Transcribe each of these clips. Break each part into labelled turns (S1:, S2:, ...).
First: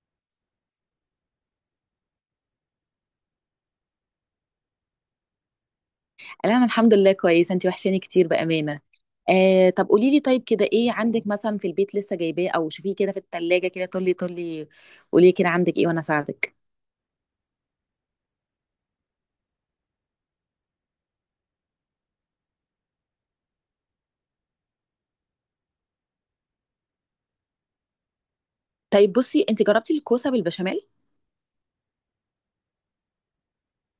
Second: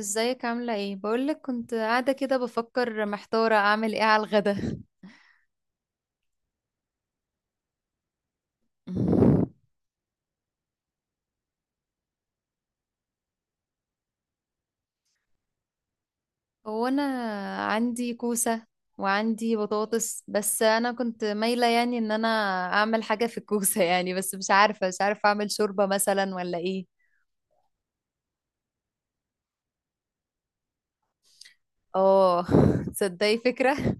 S1: ازيك عاملة ايه؟ بقولك كنت قاعدة كده بفكر محتارة اعمل ايه على الغدا.
S2: لا، انا الحمد لله كويسه، انت وحشاني كتير بامانه. آه، طب قولي لي، طيب كده ايه عندك مثلا في البيت لسه جايباه او شوفيه كده في التلاجة، كده طولي طولي. قولي لي كده عندك ايه، وانا اساعدك.
S1: هو انا عندي كوسة وعندي بطاطس، بس انا كنت مايلة يعني ان انا اعمل حاجة في الكوسة. يعني بس مش عارفة اعمل شوربة مثلا ولا ايه.
S2: طيب بصي، انت جربتي الكوسه بالبشاميل؟
S1: اه. تصدقي فكرة،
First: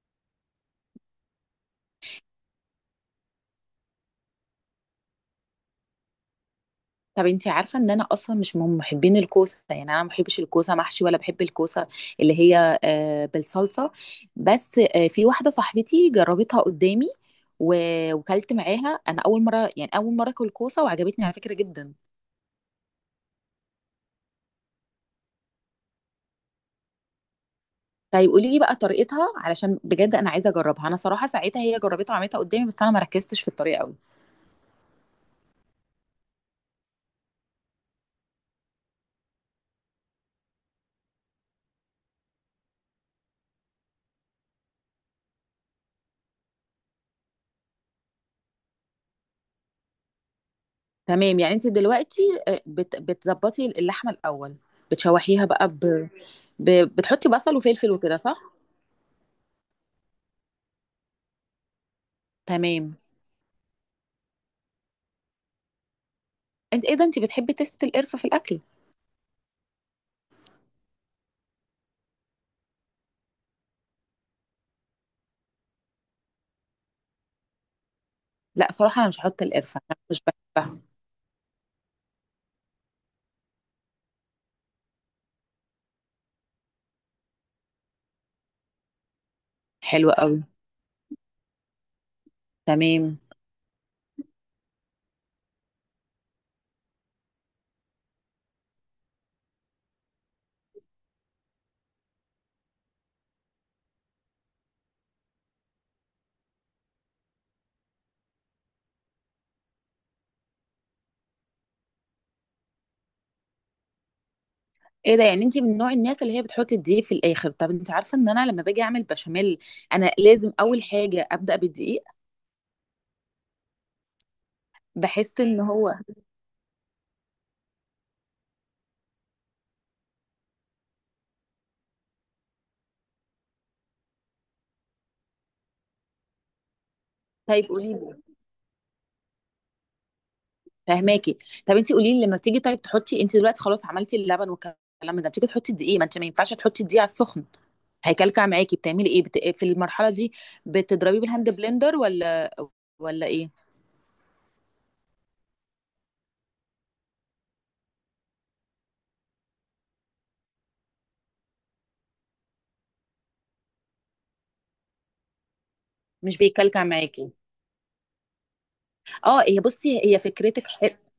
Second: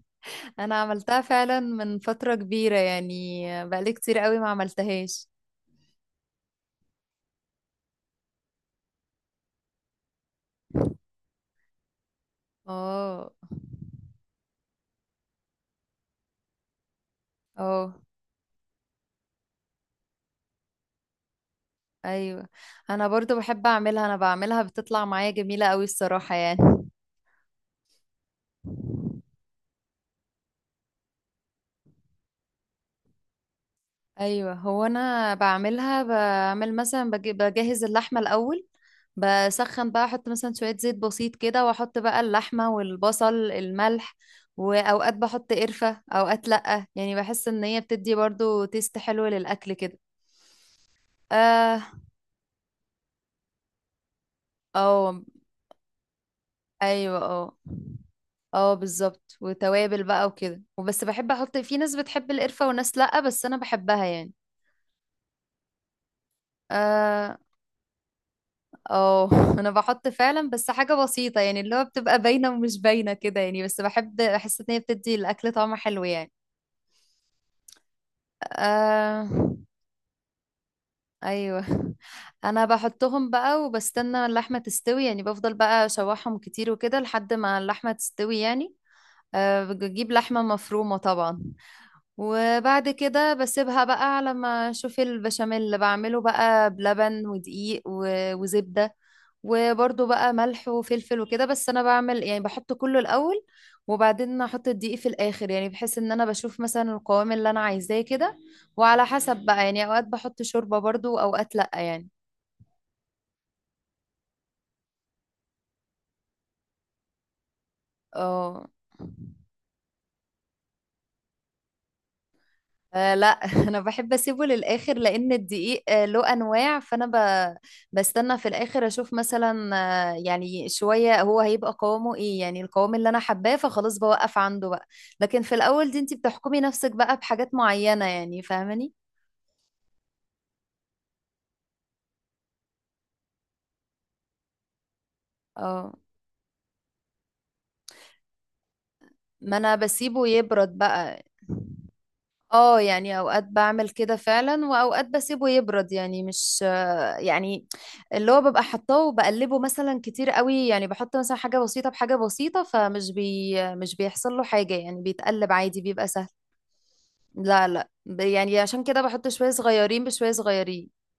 S1: انا عملتها فعلا من فترة كبيرة، يعني بقالي كتير قوي ما عملتهاش.
S2: طب انت عارفه ان انا اصلا مش من محبين الكوسه، يعني انا ما بحبش الكوسه محشي ولا بحب الكوسه اللي هي
S1: اه.
S2: بالصلصه. بس في واحده صاحبتي جربتها قدامي.
S1: اه.
S2: وكلت معاها انا اول مره، يعني اول مره اكل كوسه وعجبتني على فكره جدا.
S1: ايوه. انا برضو بحب اعملها، انا بعملها بتطلع معايا جميلة قوي الصراحة يعني.
S2: طيب قولي لي بقى طريقتها، علشان بجد انا عايزه اجربها، انا صراحه ساعتها هي جربتها وعملتها قدامي بس انا ما ركزتش في الطريقه قوي.
S1: ايوه، هو انا بعملها بعمل مثلا بجهز اللحمة الاول. بسخن بقى احط مثلا شوية زيت بسيط كده، واحط بقى اللحمة والبصل الملح، واوقات بحط قرفة اوقات لأ، يعني بحس ان هي بتدي برضو تيست حلو للاكل كده.
S2: تمام، يعني انت
S1: اه.
S2: دلوقتي بتظبطي اللحمه الاول.
S1: اه.
S2: بتشوحيها بقى ب...
S1: ايوه.
S2: بتحطي
S1: اه.
S2: بصل وفلفل وكده، صح؟
S1: اه بالظبط، وتوابل بقى وكده، وبس بحب احط، في ناس بتحب القرفة
S2: تمام.
S1: وناس لأ، بس انا بحبها يعني.
S2: انت ايه ده، انت
S1: اه.
S2: بتحبي تست القرفه في الاكل؟
S1: اه. انا بحط فعلا بس حاجة بسيطة، يعني اللي هو بتبقى باينة ومش باينة كده يعني، بس بحب بحس ان هي بتدي الاكل طعم حلو يعني.
S2: لا صراحه انا مش
S1: آه.
S2: هحط القرفه، انا مش بحبها.
S1: ايوه. انا بحطهم بقى وبستنى اللحمه تستوي يعني، بفضل بقى اشوحهم كتير وكده لحد ما اللحمه تستوي يعني. أه بجيب
S2: حلوه قوي.
S1: لحمه مفرومه طبعا. وبعد
S2: تمام.
S1: كده بسيبها بقى على ما اشوف البشاميل، اللي بعمله بقى بلبن ودقيق وزبدة. وبرضو بقى ملح وفلفل وكده، بس انا بعمل يعني بحط كله الاول، وبعدين احط الدقيق في الاخر، يعني بحيث ان انا بشوف مثلا القوام اللي انا عايزاه كده. وعلى حسب بقى يعني، اوقات بحط شوربة برضو واوقات لا يعني.
S2: ايه ده يعني، انت من نوع الناس اللي هي بتحط الدقيق في الاخر؟ طب انت عارفه ان انا لما
S1: اه.
S2: باجي اعمل بشاميل، انا لازم اول حاجه ابدا بالدقيق.
S1: لا. انا بحب اسيبه للاخر، لان
S2: بحس ان
S1: الدقيق
S2: هو...
S1: له انواع، فانا بستنى في الاخر اشوف مثلا. يعني شويه هو هيبقى قوامه ايه، يعني القوام اللي انا حباه فخلاص بوقف عنده بقى. لكن في الاول دي انت بتحكمي نفسك بقى بحاجات
S2: طيب قولي
S1: معينه
S2: لي،
S1: يعني، فاهماني.
S2: فاهماكي. طب انت قولي لي، لما بتيجي طيب تحطي، انت دلوقتي خلاص عملتي اللبن والكلام ده، بتيجي تحطي
S1: اه،
S2: الدقيق، ما انت ما ينفعش تحطي الدقيق على السخن. هيكلكع معاكي، بتعملي ايه
S1: ما
S2: في
S1: انا
S2: المرحله
S1: بسيبه
S2: دي؟
S1: يبرد
S2: بتضربيه
S1: بقى.
S2: بالهاند بلندر ولا
S1: اه، يعني
S2: ولا
S1: اوقات
S2: ايه،
S1: بعمل كده فعلا واوقات بسيبه يبرد، يعني مش يعني اللي هو ببقى حطاه وبقلبه مثلا كتير قوي، يعني بحط مثلا حاجة بسيطة بحاجة بسيطة، فمش بي مش بيحصل له حاجة يعني، بيتقلب عادي بيبقى سهل.
S2: مش بيكلكع معاكي؟
S1: لا لا، يعني عشان كده بحط
S2: اه
S1: شوية
S2: هي بصي،
S1: صغيرين
S2: هي
S1: بشوية
S2: فكرتك
S1: صغيرين.
S2: حلوه.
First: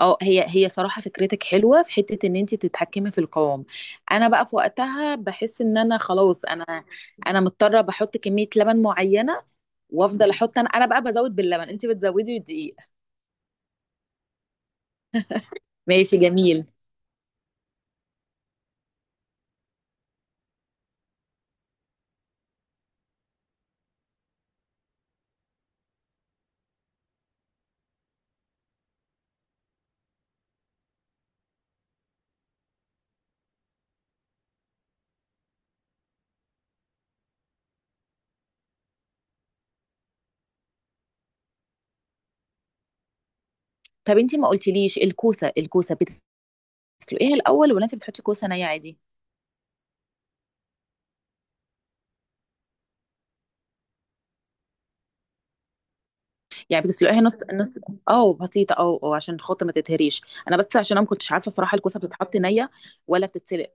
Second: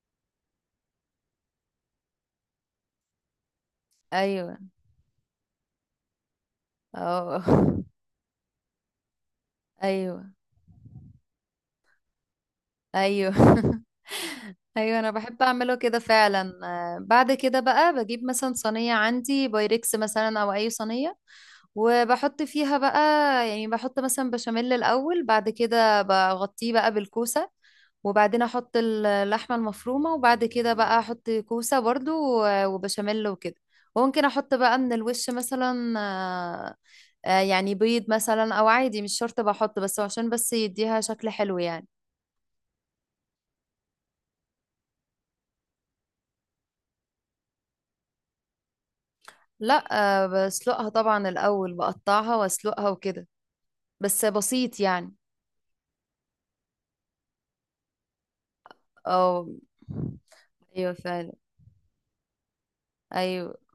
S2: اه هي صراحه فكرتك حلوه في حته ان انت تتحكمي في القوام. انا بقى في
S1: ايوه.
S2: وقتها بحس ان انا خلاص انا... انا
S1: اه.
S2: مضطره بحط كميه لبن معينه.
S1: ايوه.
S2: وافضل احط، انا بقى بزود باللبن، انت بتزودي بالدقيق.
S1: ايوه. ايوه، انا بحب اعمله كده
S2: ماشي
S1: فعلا.
S2: جميل.
S1: بعد كده بقى بجيب مثلا صينية عندي بايركس مثلا او اي صينية، وبحط فيها بقى، يعني بحط مثلا بشاميل الأول، بعد كده بغطيه بقى بالكوسة، وبعدين أحط اللحمة المفرومة، وبعد كده بقى أحط كوسة برضو وبشاميل وكده. وممكن أحط بقى من الوش مثلا. يعني بيض مثلا أو عادي مش شرط بحط، بس عشان بس يديها شكل حلو يعني.
S2: طب انتي ما قلتليش، الكوسه بتسلقيها الاول ولا انتي بتحطي كوسه نيه عادي؟
S1: لا، بسلقها طبعا الأول، بقطعها وأسلقها وكده، بس بسيط يعني.
S2: يعني بتسلقيها نص نص، او بسيطه، او عشان
S1: أو.
S2: خاطر ما تتهريش. انا بس
S1: أيوة
S2: عشان انا ما
S1: فعلا.
S2: كنتش عارفه صراحه، الكوسه بتتحط نيه ولا
S1: ايوه.
S2: بتتسلق؟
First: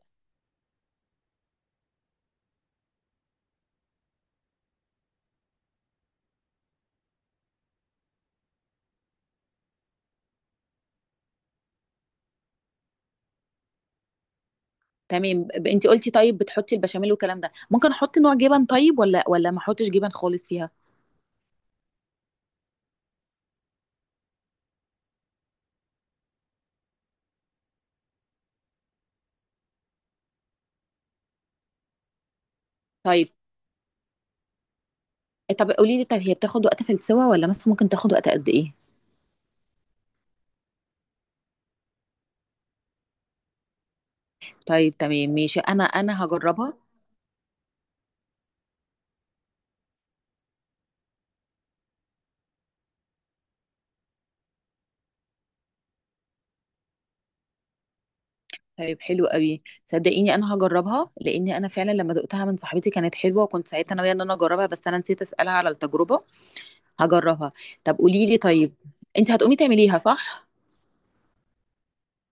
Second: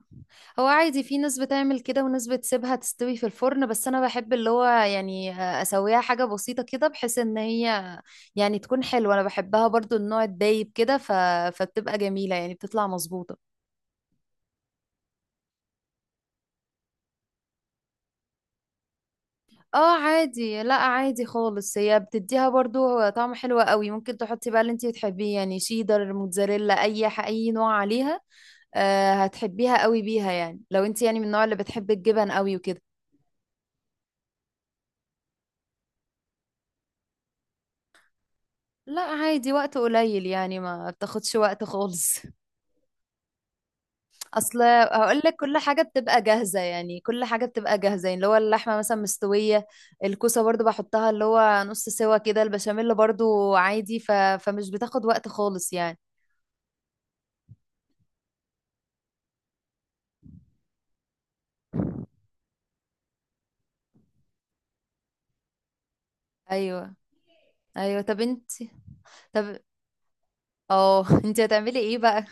S1: هو عادي، في ناس بتعمل كده وناس بتسيبها تستوي في الفرن، بس انا بحب اللي هو يعني اسويها حاجة بسيطة كده، بحيث ان هي يعني تكون حلوة. انا بحبها برضو النوع الدايب كده، فبتبقى جميلة يعني، بتطلع مظبوطة.
S2: تمام انتي قلتي طيب بتحطي البشاميل والكلام ده، ممكن احط نوع جبن طيب ولا ما احطش
S1: اه
S2: جبن خالص
S1: عادي،
S2: فيها؟
S1: لا عادي خالص، هي بتديها برضو طعم حلو قوي. ممكن تحطي بقى اللي انتي بتحبيه، يعني شيدر، موتزاريلا، اي اي نوع عليها. هتحبيها قوي بيها يعني، لو انتي يعني من النوع اللي بتحب الجبن قوي وكده.
S2: طيب. طب قولي لي، طب هي بتاخد وقت في السوا، ولا مثلا ممكن تاخد وقت قد ايه؟
S1: لا عادي، وقت قليل يعني، ما بتاخدش وقت خالص. اصل
S2: طيب
S1: هقول
S2: تمام
S1: لك، كل
S2: ماشي،
S1: حاجه
S2: انا
S1: بتبقى
S2: انا
S1: جاهزه
S2: هجربها.
S1: يعني، كل حاجه بتبقى جاهزه يعني، اللي هو اللحمه مثلا مستويه، الكوسه برضو بحطها اللي هو نص سوا كده، البشاميل برضو عادي، فمش بتاخد وقت خالص يعني.
S2: طيب حلو قوي، صدقيني انا هجربها، لاني انا فعلا لما دقتها من صاحبتي كانت حلوه، وكنت ساعتها ناويه ان انا اجربها بس انا نسيت اسالها على التجربه.
S1: ايوه.
S2: هجربها. طب
S1: ايوه. طب
S2: قولي لي
S1: انت.
S2: طيب، انت هتقومي
S1: طب
S2: تعمليها، صح؟
S1: اه. انت هتعملي ايه بقى؟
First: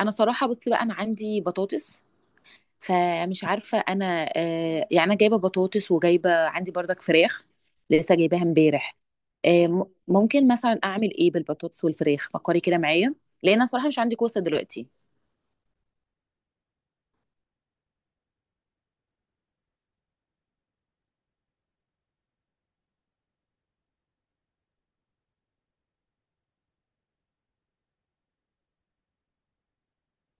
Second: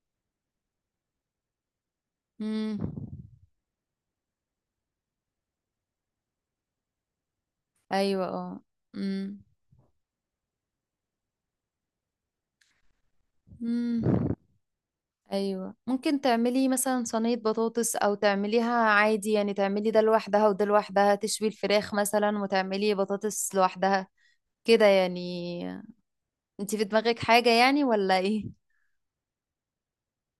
S2: انا صراحه بصي بقى، انا عندي بطاطس،
S1: امم.
S2: فمش عارفه انا، يعني انا جايبه بطاطس وجايبه عندي بردك فراخ، لسه
S1: ايوه.
S2: جايباها
S1: اه.
S2: امبارح. ممكن مثلا اعمل ايه بالبطاطس والفراخ، فكري كده معايا، لان انا صراحه مش
S1: امم.
S2: عندي كوسه دلوقتي.
S1: ايوه، ممكن تعملي مثلا صينية بطاطس، او تعمليها عادي، يعني تعملي ده لوحدها وده لوحدها، تشوي الفراخ مثلا وتعملي بطاطس لوحدها، كده يعني. انتي في دماغك حاجة يعني ولا ايه؟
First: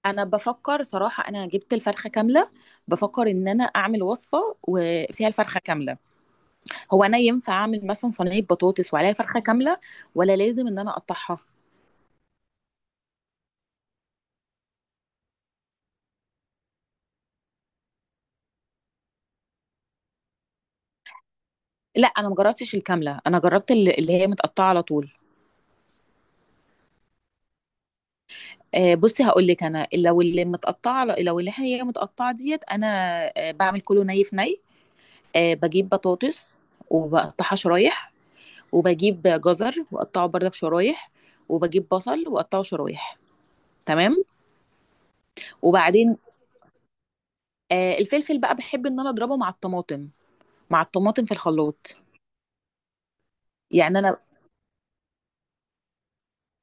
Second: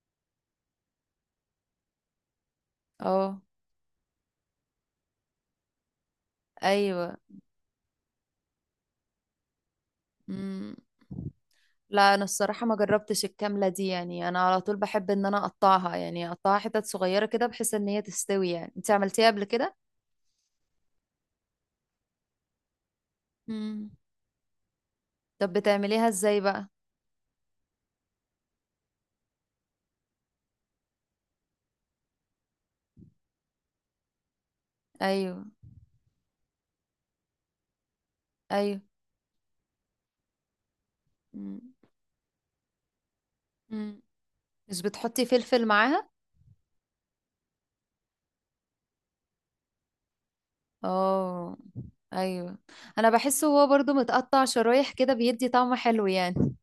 S2: انا بفكر صراحه، انا جبت الفرخه كامله. بفكر
S1: اه.
S2: ان انا اعمل وصفه وفيها الفرخه كامله. هو
S1: ايوه.
S2: انا ينفع اعمل مثلا صينيه بطاطس وعليها الفرخه كامله، ولا لازم
S1: مم.
S2: ان انا اقطعها؟
S1: لا، انا الصراحة ما جربتش الكاملة دي يعني، انا على طول بحب ان انا اقطعها، يعني اقطعها حتت صغيرة كده بحيث ان هي تستوي. يعني انتي عملتيها قبل كده؟
S2: لا انا مجربتش الكامله، انا جربت
S1: مم.
S2: اللي هي متقطعه على طول.
S1: طب بتعمليها ازاي بقى؟
S2: بصي هقول لك، انا لو اللي متقطعه، لو اللي هي متقطعه ديت انا... بعمل كله ني في ني.
S1: ايوه.
S2: بجيب بطاطس وبقطعها شرايح،
S1: ايوه.
S2: وبجيب جزر واقطعه برضك شرايح،
S1: مم.
S2: وبجيب بصل واقطعه شرايح.
S1: مم.
S2: تمام.
S1: مش بتحطي فلفل معاها؟
S2: وبعدين الفلفل بقى بحب ان انا اضربه مع الطماطم، مع الطماطم في
S1: اه.
S2: الخلاط.
S1: ايوه، انا بحسه هو برضو
S2: يعني انا...
S1: متقطع شرايح كده بيدي طعم حلو يعني.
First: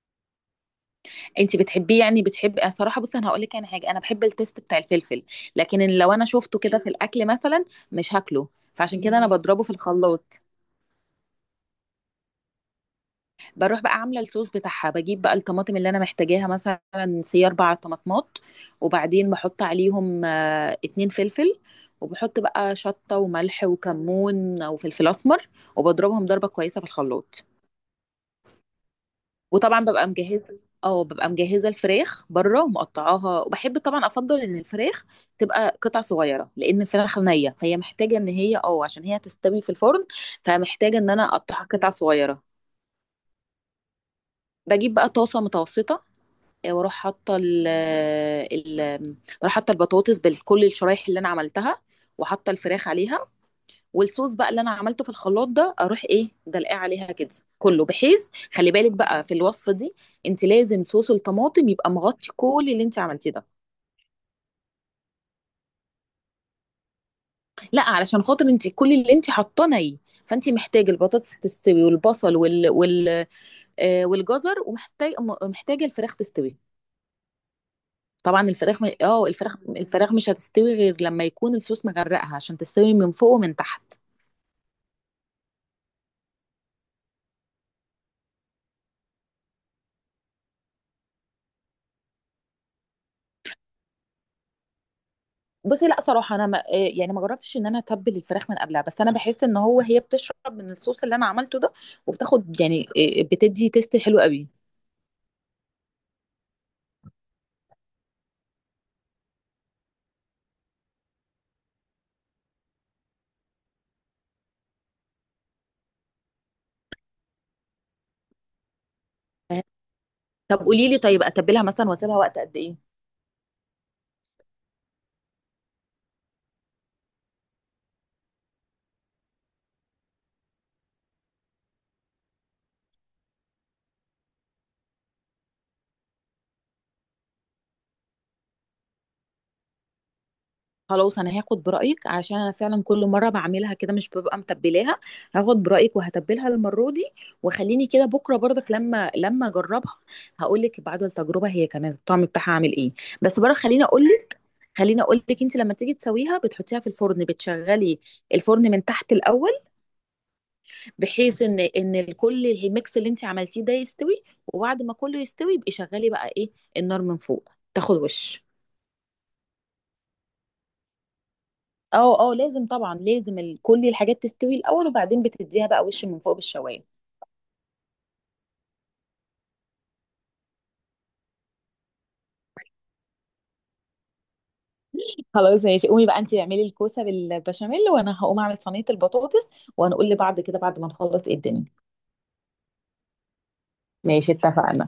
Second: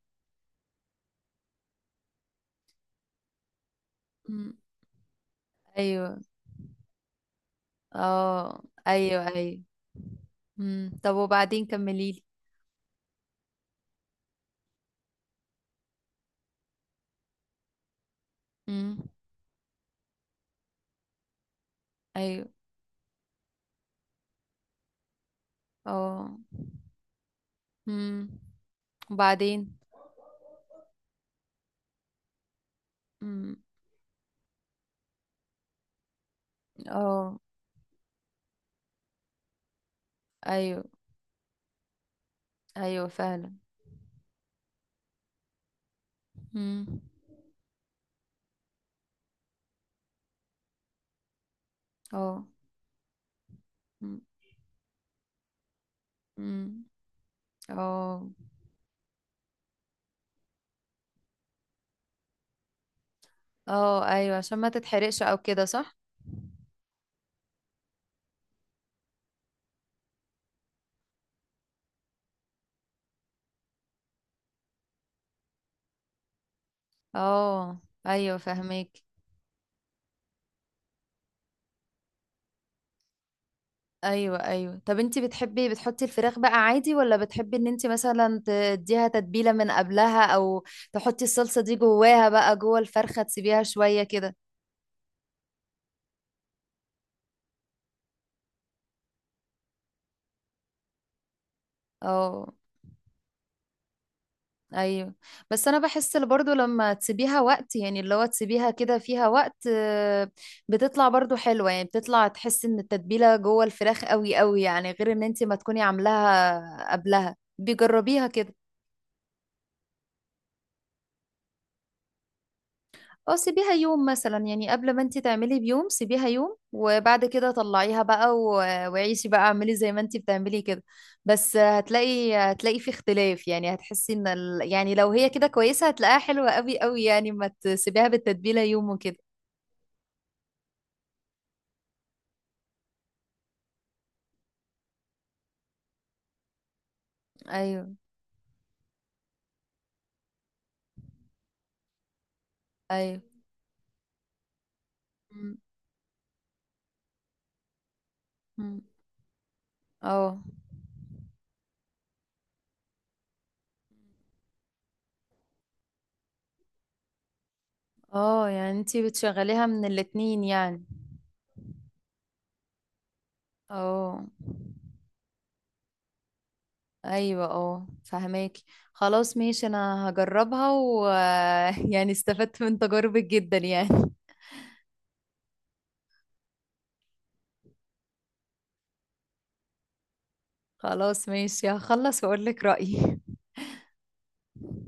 S2: انت بتحبيه، يعني بتحبي، أنا صراحه بصي انا هقول لك، انا حاجه انا بحب
S1: مم.
S2: التيست بتاع الفلفل، لكن إن
S1: ايوه.
S2: لو انا شفته كده في الاكل مثلا، مش هاكله.
S1: اه.
S2: فعشان كده
S1: ايوه.
S2: انا
S1: ايوه.
S2: بضربه في الخلاط.
S1: مم. طب وبعدين كمليلي.
S2: بروح بقى عامله الصوص بتاعها، بجيب بقى الطماطم اللي انا محتاجاها، مثلا سي 4 طماطمات،
S1: مم.
S2: وبعدين بحط عليهم 2 فلفل، وبحط
S1: ايوه.
S2: بقى شطه وملح وكمون وفلفل اسمر، وبضربهم
S1: اه.
S2: ضربه كويسه في الخلاط.
S1: مم. وبعدين.
S2: وطبعا ببقى مجهزه الفراخ بره ومقطعاها،
S1: مم.
S2: وبحب طبعا افضل ان الفراخ تبقى قطع صغيره، لان الفراخ
S1: اه.
S2: نيه فهي محتاجه ان هي عشان هي تستوي في الفرن،
S1: ايوه.
S2: فمحتاجه ان انا اقطعها قطع صغيره.
S1: ايوه فعلا.
S2: بجيب بقى طاسه متوسطه، واروح
S1: مم.
S2: حاطه ال... ال... بروح حاطه البطاطس بكل الشرايح اللي انا عملتها،
S1: اه.
S2: وحاطه الفراخ عليها،
S1: مم.
S2: والصوص بقى اللي انا عملته في الخلاط ده، اروح ايه دلقاه
S1: مم.
S2: عليها كده، كله، بحيث...
S1: اه.
S2: خلي بالك بقى في الوصفه دي، انت لازم صوص الطماطم يبقى مغطي كل اللي انت عملتيه ده.
S1: اه ايوه، عشان ما تتحرقش او كده، صح.
S2: لا، علشان خاطر انت كل اللي انت حاطاه ني، فانت محتاجه البطاطس تستوي، والبصل والجزر، ومحتاج محتاجه الفراخ تستوي.
S1: اه ايوه،
S2: طبعا الفراخ م...
S1: فهمك.
S2: اه الفراخ مش هتستوي غير لما يكون الصوص مغرقها عشان تستوي من فوق ومن تحت.
S1: ايوه. ايوه. طب انتي بتحبي بتحطي الفراخ بقى عادي، ولا بتحبي ان انتي مثلا تديها تتبيلة من قبلها، او تحطي الصلصة دي جواها بقى، جوه الفرخة تسيبيها شوية كده.
S2: بصي، لا صراحه انا ما يعني ما جربتش ان انا اتبل الفراخ من قبلها، بس انا بحس ان هو هي بتشرب من الصوص اللي انا عملته ده،
S1: اه.
S2: وبتاخد يعني، بتدي تيست حلو قوي.
S1: ايوه، بس انا بحس اللي برضو لما تسيبيها وقت، يعني اللي هو تسيبيها كده فيها وقت، بتطلع برضو حلوة يعني، بتطلع تحس ان التتبيلة جوه الفراخ قوي قوي، يعني غير ان انتي ما تكوني عاملاها قبلها، بيجربيها كده.
S2: طب قولي لي طيب، اتبلها مثلا واسيبها وقت قد ايه؟
S1: اه، سيبيها يوم مثلا يعني، قبل ما انت تعملي بيوم سيبيها يوم، وبعد كده طلعيها بقى وعيشي بقى، اعملي زي ما انت بتعملي كده. بس هتلاقي في اختلاف، يعني هتحسي ان يعني لو هي كده كويسة هتلاقيها حلوة قوي قوي يعني، ما تسيبيها بالتتبيلة يوم وكده.
S2: خلاص، انا هاخد برايك، عشان انا فعلا كل مره بعملها كده مش ببقى متبلاها. هاخد برايك وهتبلها المره دي، وخليني
S1: ايوه.
S2: كده بكره برضك لما اجربها، هقول لك بعد التجربه هي كانت الطعم بتاعها عامل ايه.
S1: ايوه.
S2: بس بره خليني اقول، خليني اقول لك،
S1: م-
S2: انت لما تيجي تسويها بتحطيها في الفرن، بتشغلي الفرن
S1: م.
S2: من تحت الاول،
S1: اه.
S2: بحيث ان الكل الميكس اللي انت عملتيه ده يستوي، وبعد ما كله يستوي يبقي شغلي بقى ايه، النار من فوق تاخد وش.
S1: اه يعني انت بتشغليها من الاتنين يعني.
S2: اه، اه لازم، طبعا لازم كل الحاجات
S1: اه.
S2: تستوي الاول، وبعدين بتديها بقى وش من فوق بالشوايه.
S1: ايوه. اه فهماكي. خلاص ماشي، انا هجربها ويعني استفدت من تجاربك جدا يعني.
S2: خلاص ماشي، قومي بقى انت اعملي الكوسه بالبشاميل، وانا هقوم اعمل صينيه البطاطس، وهنقول لبعض كده بعد ما نخلص
S1: خلاص
S2: ايه الدنيا.
S1: ماشي، هخلص واقول لك رأيي.
S2: ماشي اتفقنا.